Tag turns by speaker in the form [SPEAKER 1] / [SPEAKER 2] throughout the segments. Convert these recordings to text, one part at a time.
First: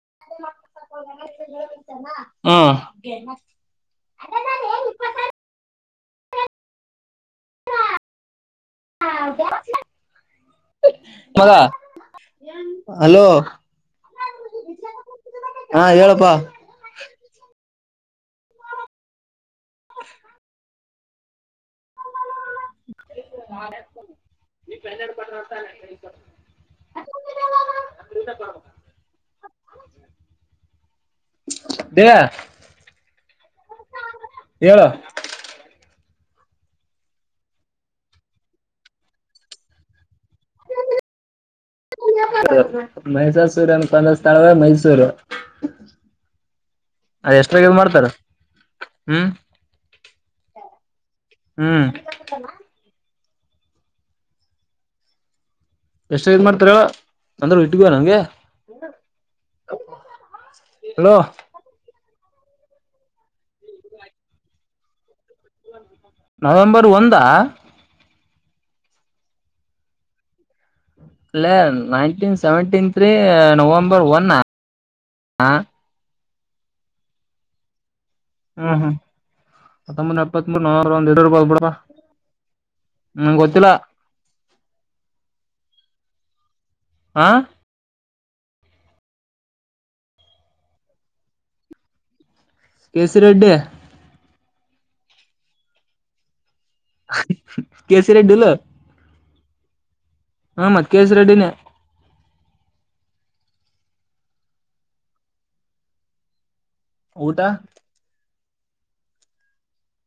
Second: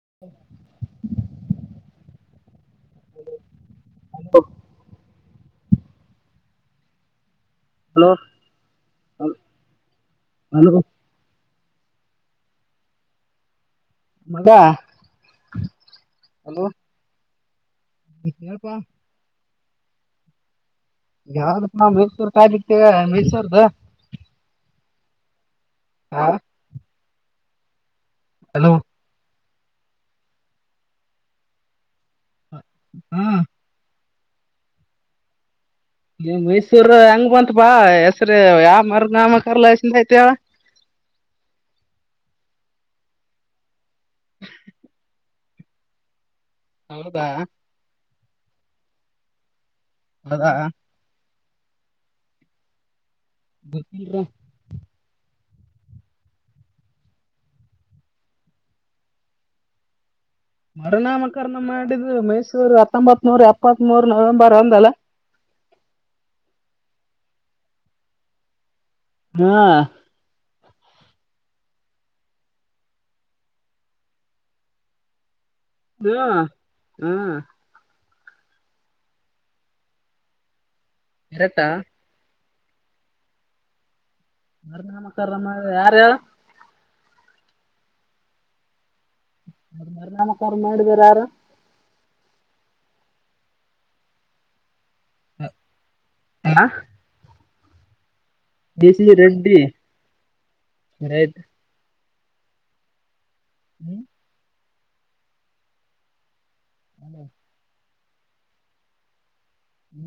[SPEAKER 1] ಹ್ಮ
[SPEAKER 2] ಹ ಹಲೋ
[SPEAKER 1] ಹಾ
[SPEAKER 2] ಹಲೋ
[SPEAKER 1] ಹಲೋ ಹಾ ಹೇಳಪ್ಪಾ
[SPEAKER 2] ಹಲೋ ಹೇಳಪ್ಪ
[SPEAKER 1] ಹ
[SPEAKER 2] ಗಾವದು ಮೈಸೂ ಕಾಯ ದತ ಮೈಸೂರ್ದ
[SPEAKER 1] ನೋಡತಾನೇ
[SPEAKER 2] ಹಾ
[SPEAKER 1] ಹ
[SPEAKER 2] ಹಲೋ
[SPEAKER 1] ಹೇಳ
[SPEAKER 2] ಹ್ಮ್
[SPEAKER 1] ಹೇಳು
[SPEAKER 2] ನೀ್ ಮೈಸೂರ್ ಹೆಂಗ್ ಬಂತ ಬಾ ಹೆಸ್ರ ಯಾವ ಮರ್ಗಾಮ ಕರ್ಲಸಿಂದ ಆಯತ
[SPEAKER 1] [inaudible] ಮೈಸಾಸುರನನ್ನು ಕೊಂದ ಸ್ಥಳವೆ ಮೈಸೂರು
[SPEAKER 2] ಹೌದಾ
[SPEAKER 1] ಅದ ಎಷ್ಟ್ರಾಗ ಮಾಡ್ತಾರ ಹ್ಮ್
[SPEAKER 2] ಅದಾ
[SPEAKER 1] ಹ್ಮ್
[SPEAKER 2] ಬರ್ತಿಲ್ರ
[SPEAKER 1] ಎಷ್ಟ ಇದ್ ಮಾಡ್ತಾರ ಅಂದ್ರ ಇಟ್ಗುವ ನಂಗೆ
[SPEAKER 2] ಮರು
[SPEAKER 1] ಹಲೋ
[SPEAKER 2] ನಾಮಕರಣ ಮಾಡಿದ್ರು ಮೈಸೂರು ಹತ್ತೊಂಬತ್ ನೂರ್ ಎಪ್ಪತ್ತ್ ಮೂರ್ ನವೆಂಬರ್ ಒಂದಲ್ಲ
[SPEAKER 1] ನವೆಂಬರ್ ಒಂದ
[SPEAKER 2] ಹಾ
[SPEAKER 1] ಲೆ nineteen seventeen three November one ಹಾ
[SPEAKER 2] ಹ್ಮ ಹ್ಮ್
[SPEAKER 1] ಹ್ಮ್ ಹ್ಮ್ ಹತ್ತೊಂಬ ಎಪ್ಪತ್ತ್ ಮೂರ್ ಹ್ಮ್
[SPEAKER 2] ಕರೆಕ್ಟಾ
[SPEAKER 1] ನಂಗ್ ಗೊತ್ತಿಲ್ಲ
[SPEAKER 2] ಮರುನಾಮಕರಣ ಮಾಡಿದವರು ಯಾರು
[SPEAKER 1] ಆ
[SPEAKER 2] ಮರುನಾಮಕರಣ ಮಾಡಿದವರು ಯಾರು
[SPEAKER 1] ಕೇ ಸಿ ರೆಡ್ಡಿ
[SPEAKER 2] ಹ ಹ
[SPEAKER 1] ಕೆ ಸಿ
[SPEAKER 2] ಕ್ ಸಿ ರೆಡ್ಡಿ
[SPEAKER 1] ಹಮ್ಮ ಕೆ ಸಿ
[SPEAKER 2] ರೈಟ್
[SPEAKER 1] ರೆಡ್ಡಿನೇ
[SPEAKER 2] ಹ್ಮ್
[SPEAKER 1] ಊಟ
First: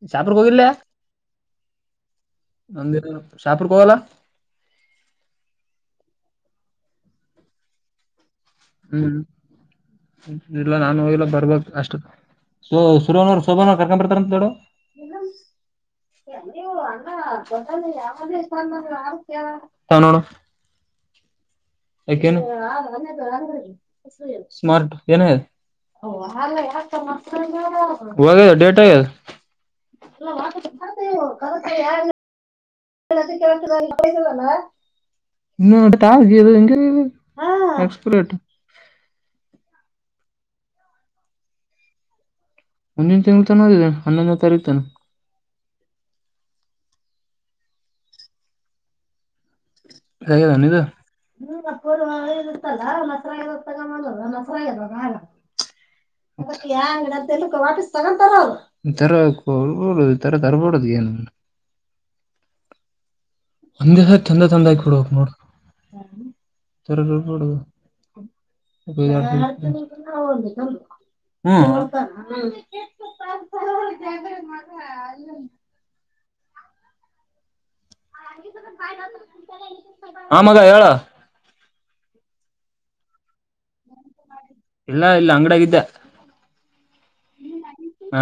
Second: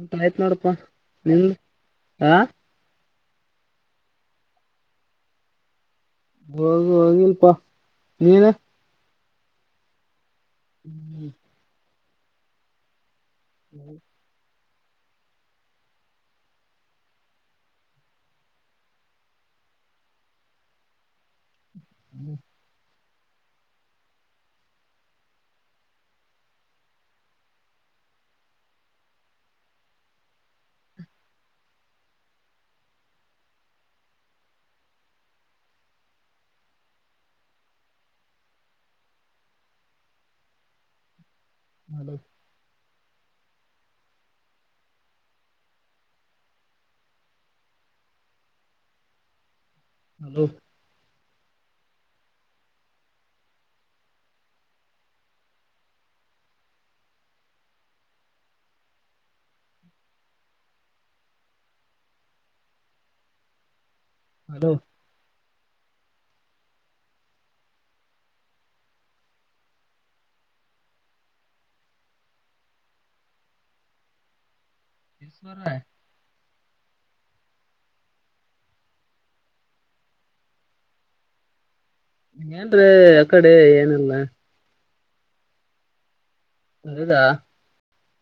[SPEAKER 2] ಊಟ ಆಯ್ತ್
[SPEAKER 1] ಶಾಪ್ರಗೆ ಹೋಗಿರ್ಿಲ್ಲ
[SPEAKER 2] ನೋಡಪ್ಪಾ ನಿಂದ ಹಾ
[SPEAKER 1] ನಂದ ಶಾಪುರ್ಕ್ ಹೋಗಲ್ಲ
[SPEAKER 2] ಹೋಗ ಹೋಗಿಲ್ಪಾ ನೀನ
[SPEAKER 1] ಹ್ಮ ಇಲ್ಲ ನಾನು ಹೋಗಲ್ಲ ಬರ್ಬಬೇಕ ಅಷ್ಟ ಓ ಸುರನರು ಸೋಭಾನವರ್ ಕರ್ಕೊ ಬರ್ತಾರ ತಡ [unintelligible] ತಾ ನೊಡಮಿ ಯೇಕೆನ್ ಸ್ಮಾರ್ಟ ಏನ ಹಾಗ ಡೇಟ್ ಆಗ ಎಲ್ಲತ ಕಸ ಯಾರ [unintelligible] ಕಳಯಲ್ಲಣ [unintelligible] ಇನ್ನ ನದ ಎಕ್ಷಪ್ಲೇಟ್
[SPEAKER 2] [inaudible]
[SPEAKER 1] ಹ ತಿ ತಾನದಿದ್ದ ಹನ್ನೊಂದ ತಾರೀಖ ತ
[SPEAKER 2] ಹಲೋ
[SPEAKER 1] ಇದ ನಿಂದುರ್ ಕೊ ಇತ್ತಲ್ಲರ ಮಸರ ತಗ ಮಾಡ ಮೊಸರಾಗ ಹ ಯ ಅಂಗಡಿ ವಾಪಿಸ್ ತಂಗೊಂತಾರ್ ಅವ್ರು ತರ್ಬಡದು [inaudible] ಅಂದೆ ತಂದ ತಂದ
[SPEAKER 2] ಹಲೋ
[SPEAKER 1] ಆಗ ಕೊಡಕ್ ನೋಡರ ಕೊಡ [unintelligible] ಹ್ಮ್
[SPEAKER 2] ಈಶ್ವರ
[SPEAKER 1] ಆ ಮಗ ಹೇಳ
[SPEAKER 2] ನೀ ಏನ್ರ ಆ ಕಡೆ ಏನಲ್ಲ
[SPEAKER 1] ಇಲ್ಲಾ ಇಲ್ಲ ಅಂಗಡಾಗಿದ್ದೆ
[SPEAKER 2] ಹದಾ
[SPEAKER 1] ಹ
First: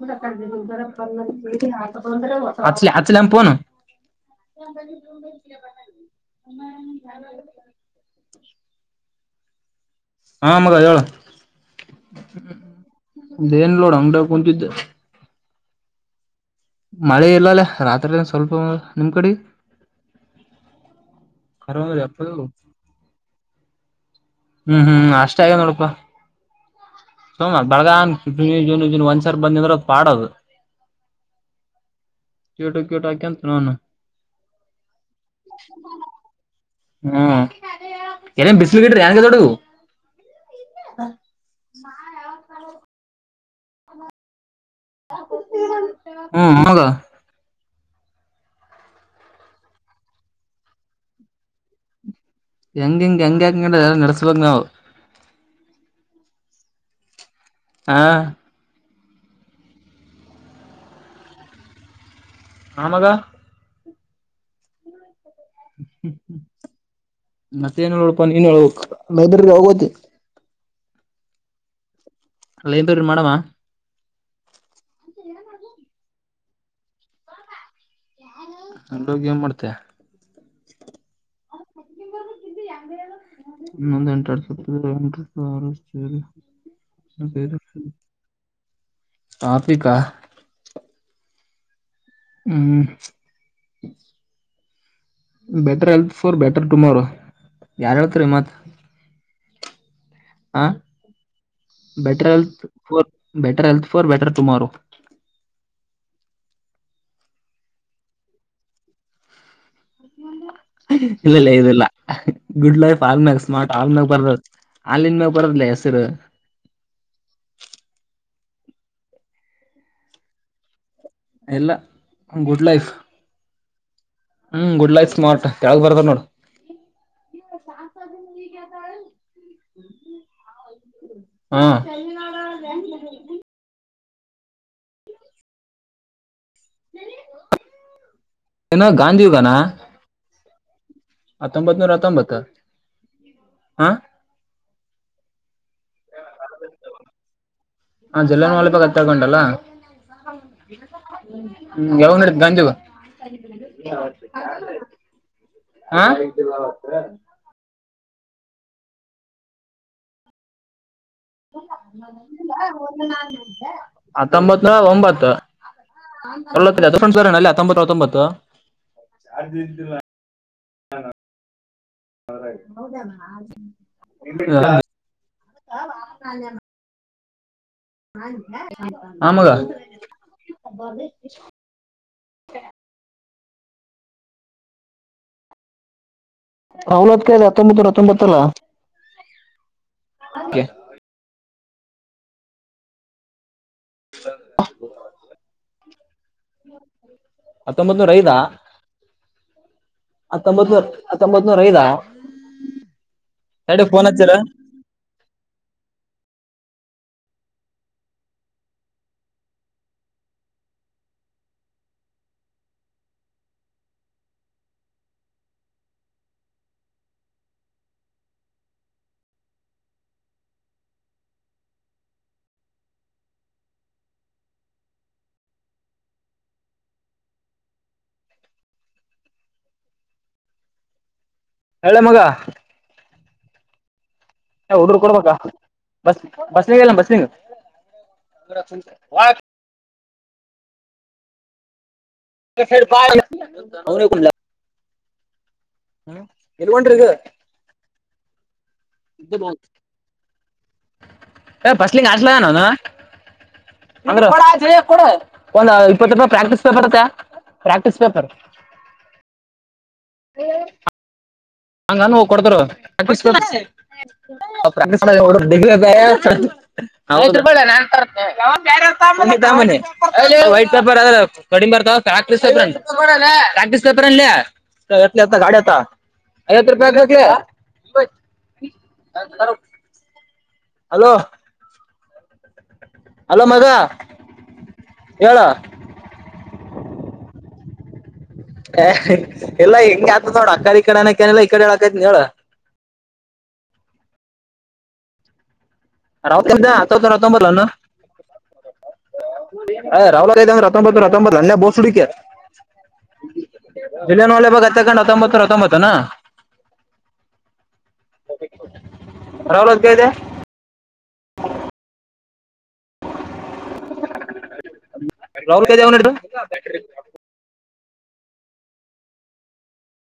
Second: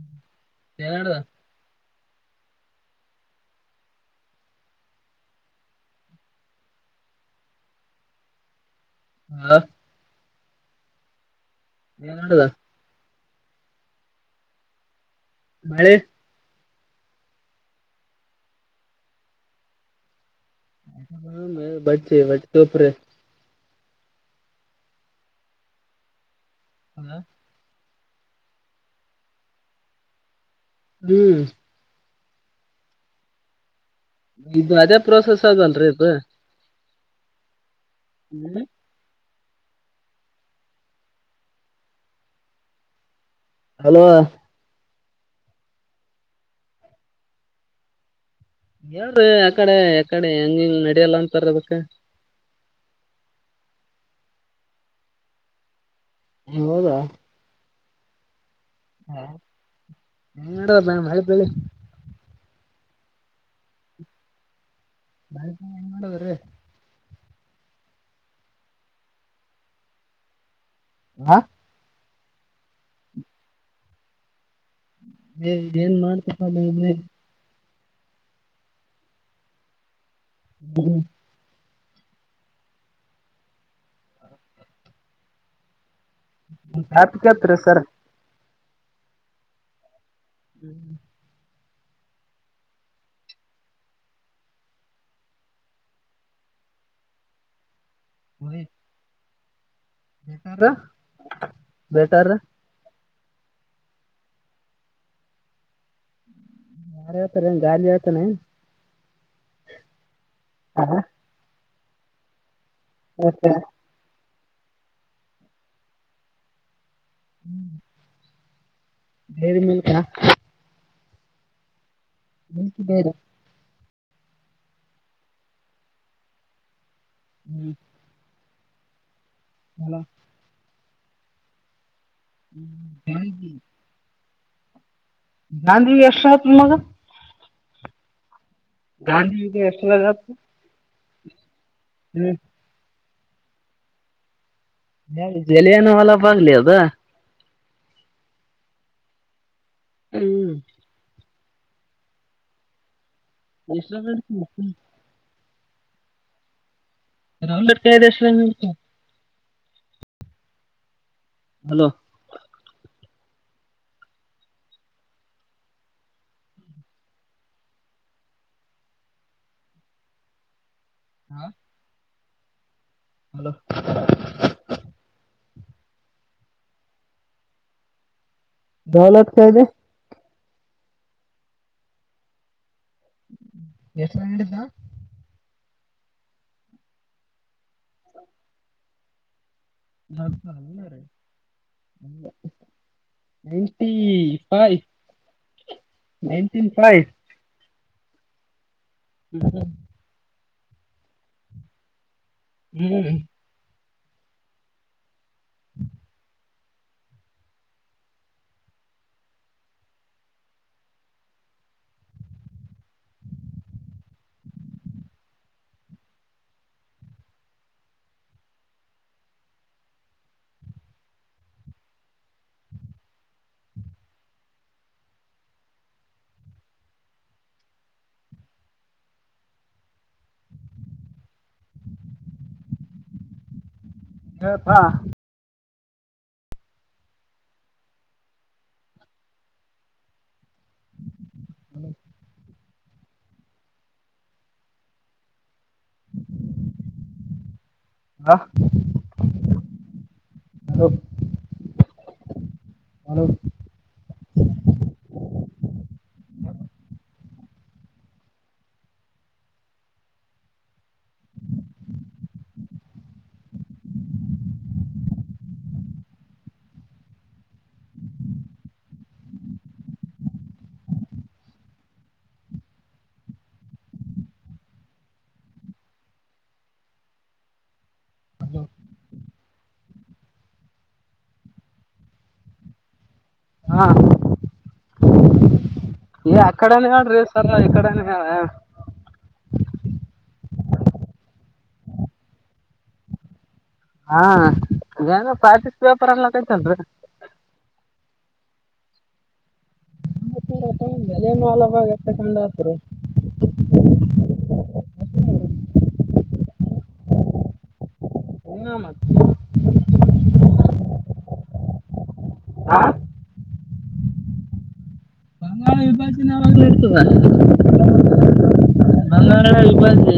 [SPEAKER 1] ಕೂಡ
[SPEAKER 2] ಏನ್ಡ್ದ
[SPEAKER 1] [unintelligible] ಆಚಲಿ ಹಾಚಲ್ಯ ಪುನ್ [unintelligible]
[SPEAKER 2] ಲೋ
[SPEAKER 1] ಹ ಮಗಹೆಳ
[SPEAKER 2] ನೀ ನಡದ
[SPEAKER 1] ದೇನ್ ಲೋಡ ಅಂಗಡ ಕುನತಿದ
[SPEAKER 2] ಮಳೆ
[SPEAKER 1] ಮಳೆ ಇಲ್ಲಲ್ಲೇ ರಾತ್ರಿ ಸ್ವಲ್ಪ ನಿಮ್ ಕಡೆ
[SPEAKER 2] ಬಟ್ ಬಟ್ಪ್ರ
[SPEAKER 1] ಹ್ಮ್ ಹ್ಮ್ ನಾಷ್ಟ ಆಗ ನೋಡಪ ಸೋಮ ಬಳಗನ್ ಜನ್ ಒಂದ್ಸಾರ್ ಬಂದಂದ್ರ ಅದ ಪಾಡದು
[SPEAKER 2] ಹ್ಮ್
[SPEAKER 1] ಕೆಟ ಕೆಟಕಂತ ನನ
[SPEAKER 2] ಇದು ಅದೇ ಪ್ರೊಸೆಸ್ ಆದಲ್ರಿ ಇದು
[SPEAKER 1] ಹ್ಮ್ ಏನೇನು ಬಿಸಿ್ಲು ಗಿಟ್ರಿನ್ಗ ತೊಡಗು [inaudible]
[SPEAKER 2] ಹಲೋ
[SPEAKER 1] ಹ್ಮ ಹೊಗ
[SPEAKER 2] ಯಾವ್ದ ಯಾಕಡೆ ಯಕಡೆ ಹೆಂಗಿಂಗ ನಡಿಯಲ್ಲ ಅಂತರ್ಬೇಕ
[SPEAKER 1] ಹೆಂಗ ಹೆಂಗ ಹೆಂಗ ಹಂಗಂಗ ಎಲ್ಲ ನಡೆಸ್ಬಕ್ ನಾವು
[SPEAKER 2] ನೀ ಹೋದ್ಯ
[SPEAKER 1] ಹಾ
[SPEAKER 2] ಹಾ ಹ ನಡ ಮಳಿ ಭಿಳಿ
[SPEAKER 1] ಆ ಮಾಗ
[SPEAKER 2] ಏನ್ ಮಾಡಿ ಹೋಗಿರಿ
[SPEAKER 1] ಮತ್ತೆ ಏನ್ಪ ಇನ್ ಲೈಬ್ರರಿ ಯಾವಾಗಹೋಗೋತಿ
[SPEAKER 2] ಹ
[SPEAKER 1] ಲೈನದೂರಿಗ ಮಾಡಮ್ಮಾ
[SPEAKER 2] ಏ ಏನ್ ಮಾಡ್ತಪ್ಪೇ
[SPEAKER 1] ಅಲ್ಲೋಗ ಏನ ಮಾಡ್ತ
[SPEAKER 2] ಹ್ಮ
[SPEAKER 1] ನ ಎಂಟಡ್ತ ಎಂಟ [unintelligible] [inaudible]
[SPEAKER 2] ಯಾಕೆ ಕೇಳತರಿ ಸರ್
[SPEAKER 1] ಟ್ರಾಫಿಕಾ
[SPEAKER 2] ಹ್ಮ್
[SPEAKER 1] ಹ್ಮ better health for better tomorrow ಯಾರ್ ಹೇಳ್ತರ ಈ ಮಾತ್
[SPEAKER 2] ಬೇಟಾರ
[SPEAKER 1] ಹ
[SPEAKER 2] ಬೇಟಾರ
[SPEAKER 1] better health for better health for better tomorrow
[SPEAKER 2] ಯಾರ ಹೇಳ್ತಾರೆನ ಗಾಲಿ ಹೇಳ್ತಾನ
[SPEAKER 1] ಇಲ್ಲ ಇಲ್ಲ ಇದಿಲ್ಲ ಗುಡ್ ಲೈಫ್ ಆರ್ಮ್ಯಾಗ ಸ್ಮಾರ್ಟ್ ಆರ್ಮ್ಯಾಗ ಬರ್ದ ಹಾಲ್ಲಿನ್ ಮ್ಯಾಗ ಬರದದಲೇ ಹೆಸರ
[SPEAKER 2] ಹ್ಮ ಡೈರಿ ಮಿಲ್ಕ್
[SPEAKER 1] ಇಲ್ಲ
[SPEAKER 2] ಮಿಲ್ಕ್ ಮೇಡ್
[SPEAKER 1] ಹ್ಮ್ ಗುಡ್ ಲೈಟ್ ಸ್ಮಾರ್ಟ್ ಕೆಳಗ್ ಬರದದ ನೋಡ್ ಹ [unintelligible]
[SPEAKER 2] ಹಲೋ
[SPEAKER 1] ಹಾ
[SPEAKER 2] ಹ್ಮ ಹ ಗಾಂದಿ ಎಷ್ಟತ್ ಮಗ
[SPEAKER 1] ಏನ ಗಾಂಧಿ
[SPEAKER 2] ಗಧಾನ್ಿ
[SPEAKER 1] ಯುಗನಾ
[SPEAKER 2] ಎಷ್ಟುಲ್ಲಪ್ಪ [inaudible]
[SPEAKER 1] ಹತ್ತೊಂಬತ್ ನೂರ ಹತ್ತೊಂಬತ್ತ ಹಾ
[SPEAKER 2] ಜಲಿಯನವಲ್ಲಬಾಗಲೆ ಅದ
[SPEAKER 1] ಹ ಜಲಿಯನವಾಲ ಬಾಗ ಹತ್ಯಾಕಾಂಡಲ
[SPEAKER 2] ಹ್ಮ್
[SPEAKER 1] ಹ್ಮ ಯಾವಗ ನಡಿತ ಗಾಂಧಿದ
[SPEAKER 2] ಎಷ್ಟು
[SPEAKER 1] ಹಾ
[SPEAKER 2] ಏ [inaudible] [unintelligible] ಹಲೋ
[SPEAKER 1] ಹತ್ತೊಂಬತ್ತನೂರ ಒಂಬತ್ತು [unintelligible]
[SPEAKER 2] ಹಾ
[SPEAKER 1] ಹೌದ ಆ
[SPEAKER 2] ದೌಲತ್
[SPEAKER 1] ಮಗ
[SPEAKER 2] ಕಾಯ್ದೆ ಎಷ್ಟರಗ ನಡಿದ್ದಾ
[SPEAKER 1] ಔಲದ ಕಾಯ್ದೆ ಹತಂಬತ್ತನೊರ ಹತಂಬತ್ತಲ್ಲ
[SPEAKER 2] ನ ಅಲ್ಲ ರಿ ನೈಂಟಿ ಫೈ ನೈಂಟಿನ ಫೈವ್
[SPEAKER 1] ಹತ್ತೊಂಬತ್ ನೂರ ಐದಾ
[SPEAKER 2] ಹ್ಮ
[SPEAKER 1] ಹತ್ತೊಂಬತ್ನೂರ್ ಹತ್ತೊಂಬತ್ ನೂರ ಐದಾ
[SPEAKER 2] ಹ್ಮ್
[SPEAKER 1] ತಡಿ ಫೋನ್ ಹಚ್ಚರಾ ಹೇಳಲೆ ಮಗ ಯ
[SPEAKER 2] ಹೇಳ್ಪಾ
[SPEAKER 1] ಹುಡರು ಕೊಡ್ಬೇಕಾ ಬಸ್ ಬಸ್ಲಿ ಎಲ್ಲ ಬಸ್ಲಿ [unintelligible]
[SPEAKER 2] [inaudible]
[SPEAKER 1] [unintelligible] ಹ್ಮ್ ಎಲ್ಲಿಗೆ ಹೊಂಟ್ರಿ ಈಗ
[SPEAKER 2] ಹಾ
[SPEAKER 1] [unintelligible] [unintelligible] [unintelligible]
[SPEAKER 2] [unintelligible] ಹಲೋ
[SPEAKER 1] ಇಪ್ಪತ್ತು ರೂಪಾಯಿ ಪ್ರಾಕ್ಟೀಸ್ ಪೇ ಬರುತ್ತೆ ಪ್ರಾಕ್ಟೀಸ್ ಪೇಪರ್ [unintelligible] ಹಂಗ್ ಅನ್ನು ಕೊಡ್ತಾರೆ [unintelligible] [unintelligible] ವೈಟ್ ಪೇಪರ್ [unintelligible] ಪ್ರಾಕ್ಟೀಸ್ ಪೇಪರ್ ಏನ್ಲೆ [unintelligible] ಐವತ್ತು ರೂಪಾಯಿ [unintelligible] ಹಲೋ ಹಲೋ ಮಗ
[SPEAKER 2] ಹಾ
[SPEAKER 1] ಹೇಳ
[SPEAKER 2] ಹೇ ಅಕ್ಕಡೆನೆ ಹೇಳ್ರೀ ಸರ್ ಇಕಡೆನೆ ಹೇಳ
[SPEAKER 1] [unintelligible] ಈ ಕಡೆನಕಲ್ಲ ಈ ಕಡೆ ಹೇಳಕೈತ್ ಹೇಳ
[SPEAKER 2] ಹಾ [unintelligible]
[SPEAKER 1] [unintelligible] [unintelligible]
[SPEAKER 2] ಅನ್ಲಕೈತಲ್ರಿ
[SPEAKER 1] ಹತ್ತೊಂಬತ್ತು ಹತ್ತೊಂಬತ್ ಏನ್ಲೆ [unintelligible]
[SPEAKER 2] ಎಲೆನೂ ಹಲವಾಗ ಎತ್ತಕೊಂಡ್ ಹಾಕ್ರಿ
[SPEAKER 1] [unintelligible] ಹತ್ತೊಂಬತ ಹತ್ತೊಂಬತ್ತೇನ [unintelligible]
[SPEAKER 2] ಹಾ
[SPEAKER 1] [unintelligible]
[SPEAKER 2] [unintelligible]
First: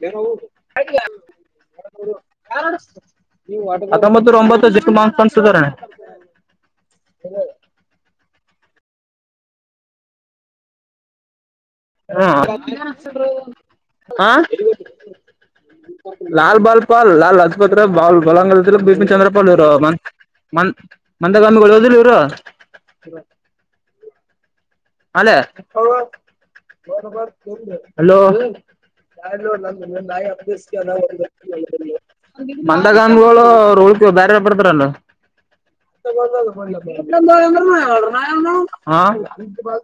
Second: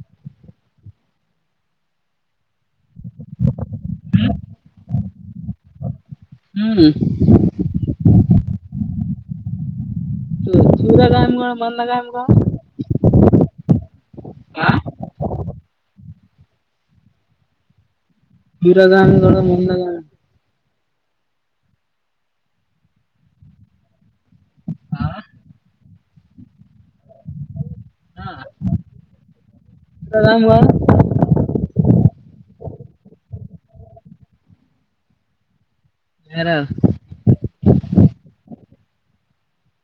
[SPEAKER 1] [unintelligible] ಹತ್ತೊಂಬತ್ತೂ ಒಂಬತ್ತು [unintelligible]
[SPEAKER 2] ಹ್ಮ್ [unintelligible] [unintelligible]
[SPEAKER 1] ಹಾ [unintelligible] ಹಾ ಲಾಲ್ ಬಾಲ್ಪಾಲ್ ಲಾಲ್ ಲಜಪತ್ ಬಾಲ್ [unintelligible] ಬಿಪಿ
[SPEAKER 2] ವೀರಗಾಮಿಗಳು
[SPEAKER 1] ಚಂದ್ರಪ್ಪಾ
[SPEAKER 2] ಮುಂದಗಾಮಿ
[SPEAKER 1] [unintelligible] [unintelligible] [unintelligible] ಹಲೋ [unintelligible] [unintelligible]
[SPEAKER 2] ವೀರಗಾಮಿಗಳು
[SPEAKER 1] ಮಂದಗದಗಳು [inaudible] ಬೇರೆಯವರ ಬರ್ತಾರಲ್ಲ [unintelligible] ಹಾ [unintelligible]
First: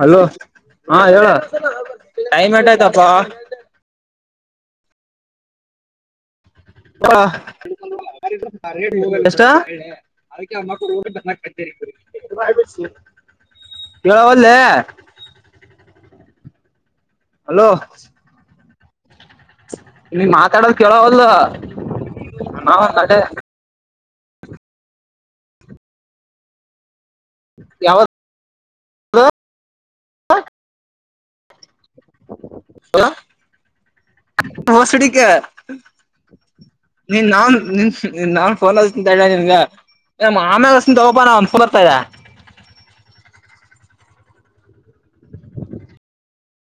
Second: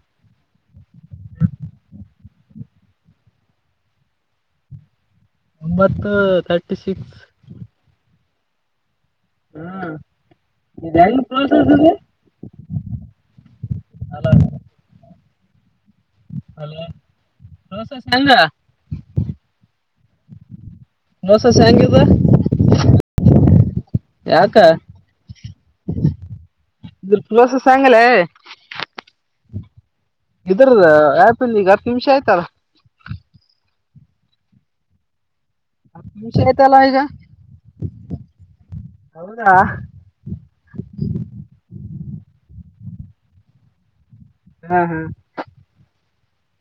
[SPEAKER 1] ಹಲೋ ಹಾ ಹೇಳ ಟೈಮ್ ಎಟ್ಟು ಆಯ್ತಪ್ಪಾ [inaudible]
[SPEAKER 2] ಒಂಬತ್ತು ತರ್ಟಿ ಸಿಕ್ಸ್
[SPEAKER 1] [unintelligible] ಎಷ್ಟ
[SPEAKER 2] ಹ್ಮ್ ಇದು ಹೆಂಗ್ ಪ್ರೋಸೆಸ್ ಇದೆ
[SPEAKER 1] [unintelligible]
[SPEAKER 2] ಹಲೋ
[SPEAKER 1] ಕೇಳವಲ್ಲೇ
[SPEAKER 2] [unintelligible]
[SPEAKER 1] ನೀ ಮಾತಾಡದು ಕೇಳವದಲ್ಲ [unintelligible]
[SPEAKER 2] ಪ್ರೋಸೆಸ್ ಹೆಂಗಿದೆ ಯಾಕ [unintelligible] ಪ್ರೋಸೆಸ್ ಆಗಂಗಿಲ್ಲ
[SPEAKER 1] ಯಾವತ್
[SPEAKER 2] ಇದ್ರದ ಅಪಿಂದು ಈಗ ಹತ್ತು ನಿಮಿಷ ಆಯ್ತಲ್ಲ
[SPEAKER 1] [unintelligible]
[SPEAKER 2] [unintelligible]
[SPEAKER 1] ನೀನ್ ನಾನ್ ನಿನ್ ನಾನ್ ಫೋನ್ ಅಂತ ಹೇಳ
[SPEAKER 2] ಹೌದಾ
[SPEAKER 1] ನಿನ್ಗ ಆಮ್ಯಗಸೋಪಾನಂದಫಲರ್ತದೆ
[SPEAKER 2] ಹ್ಮ್ ಹ್ಮ್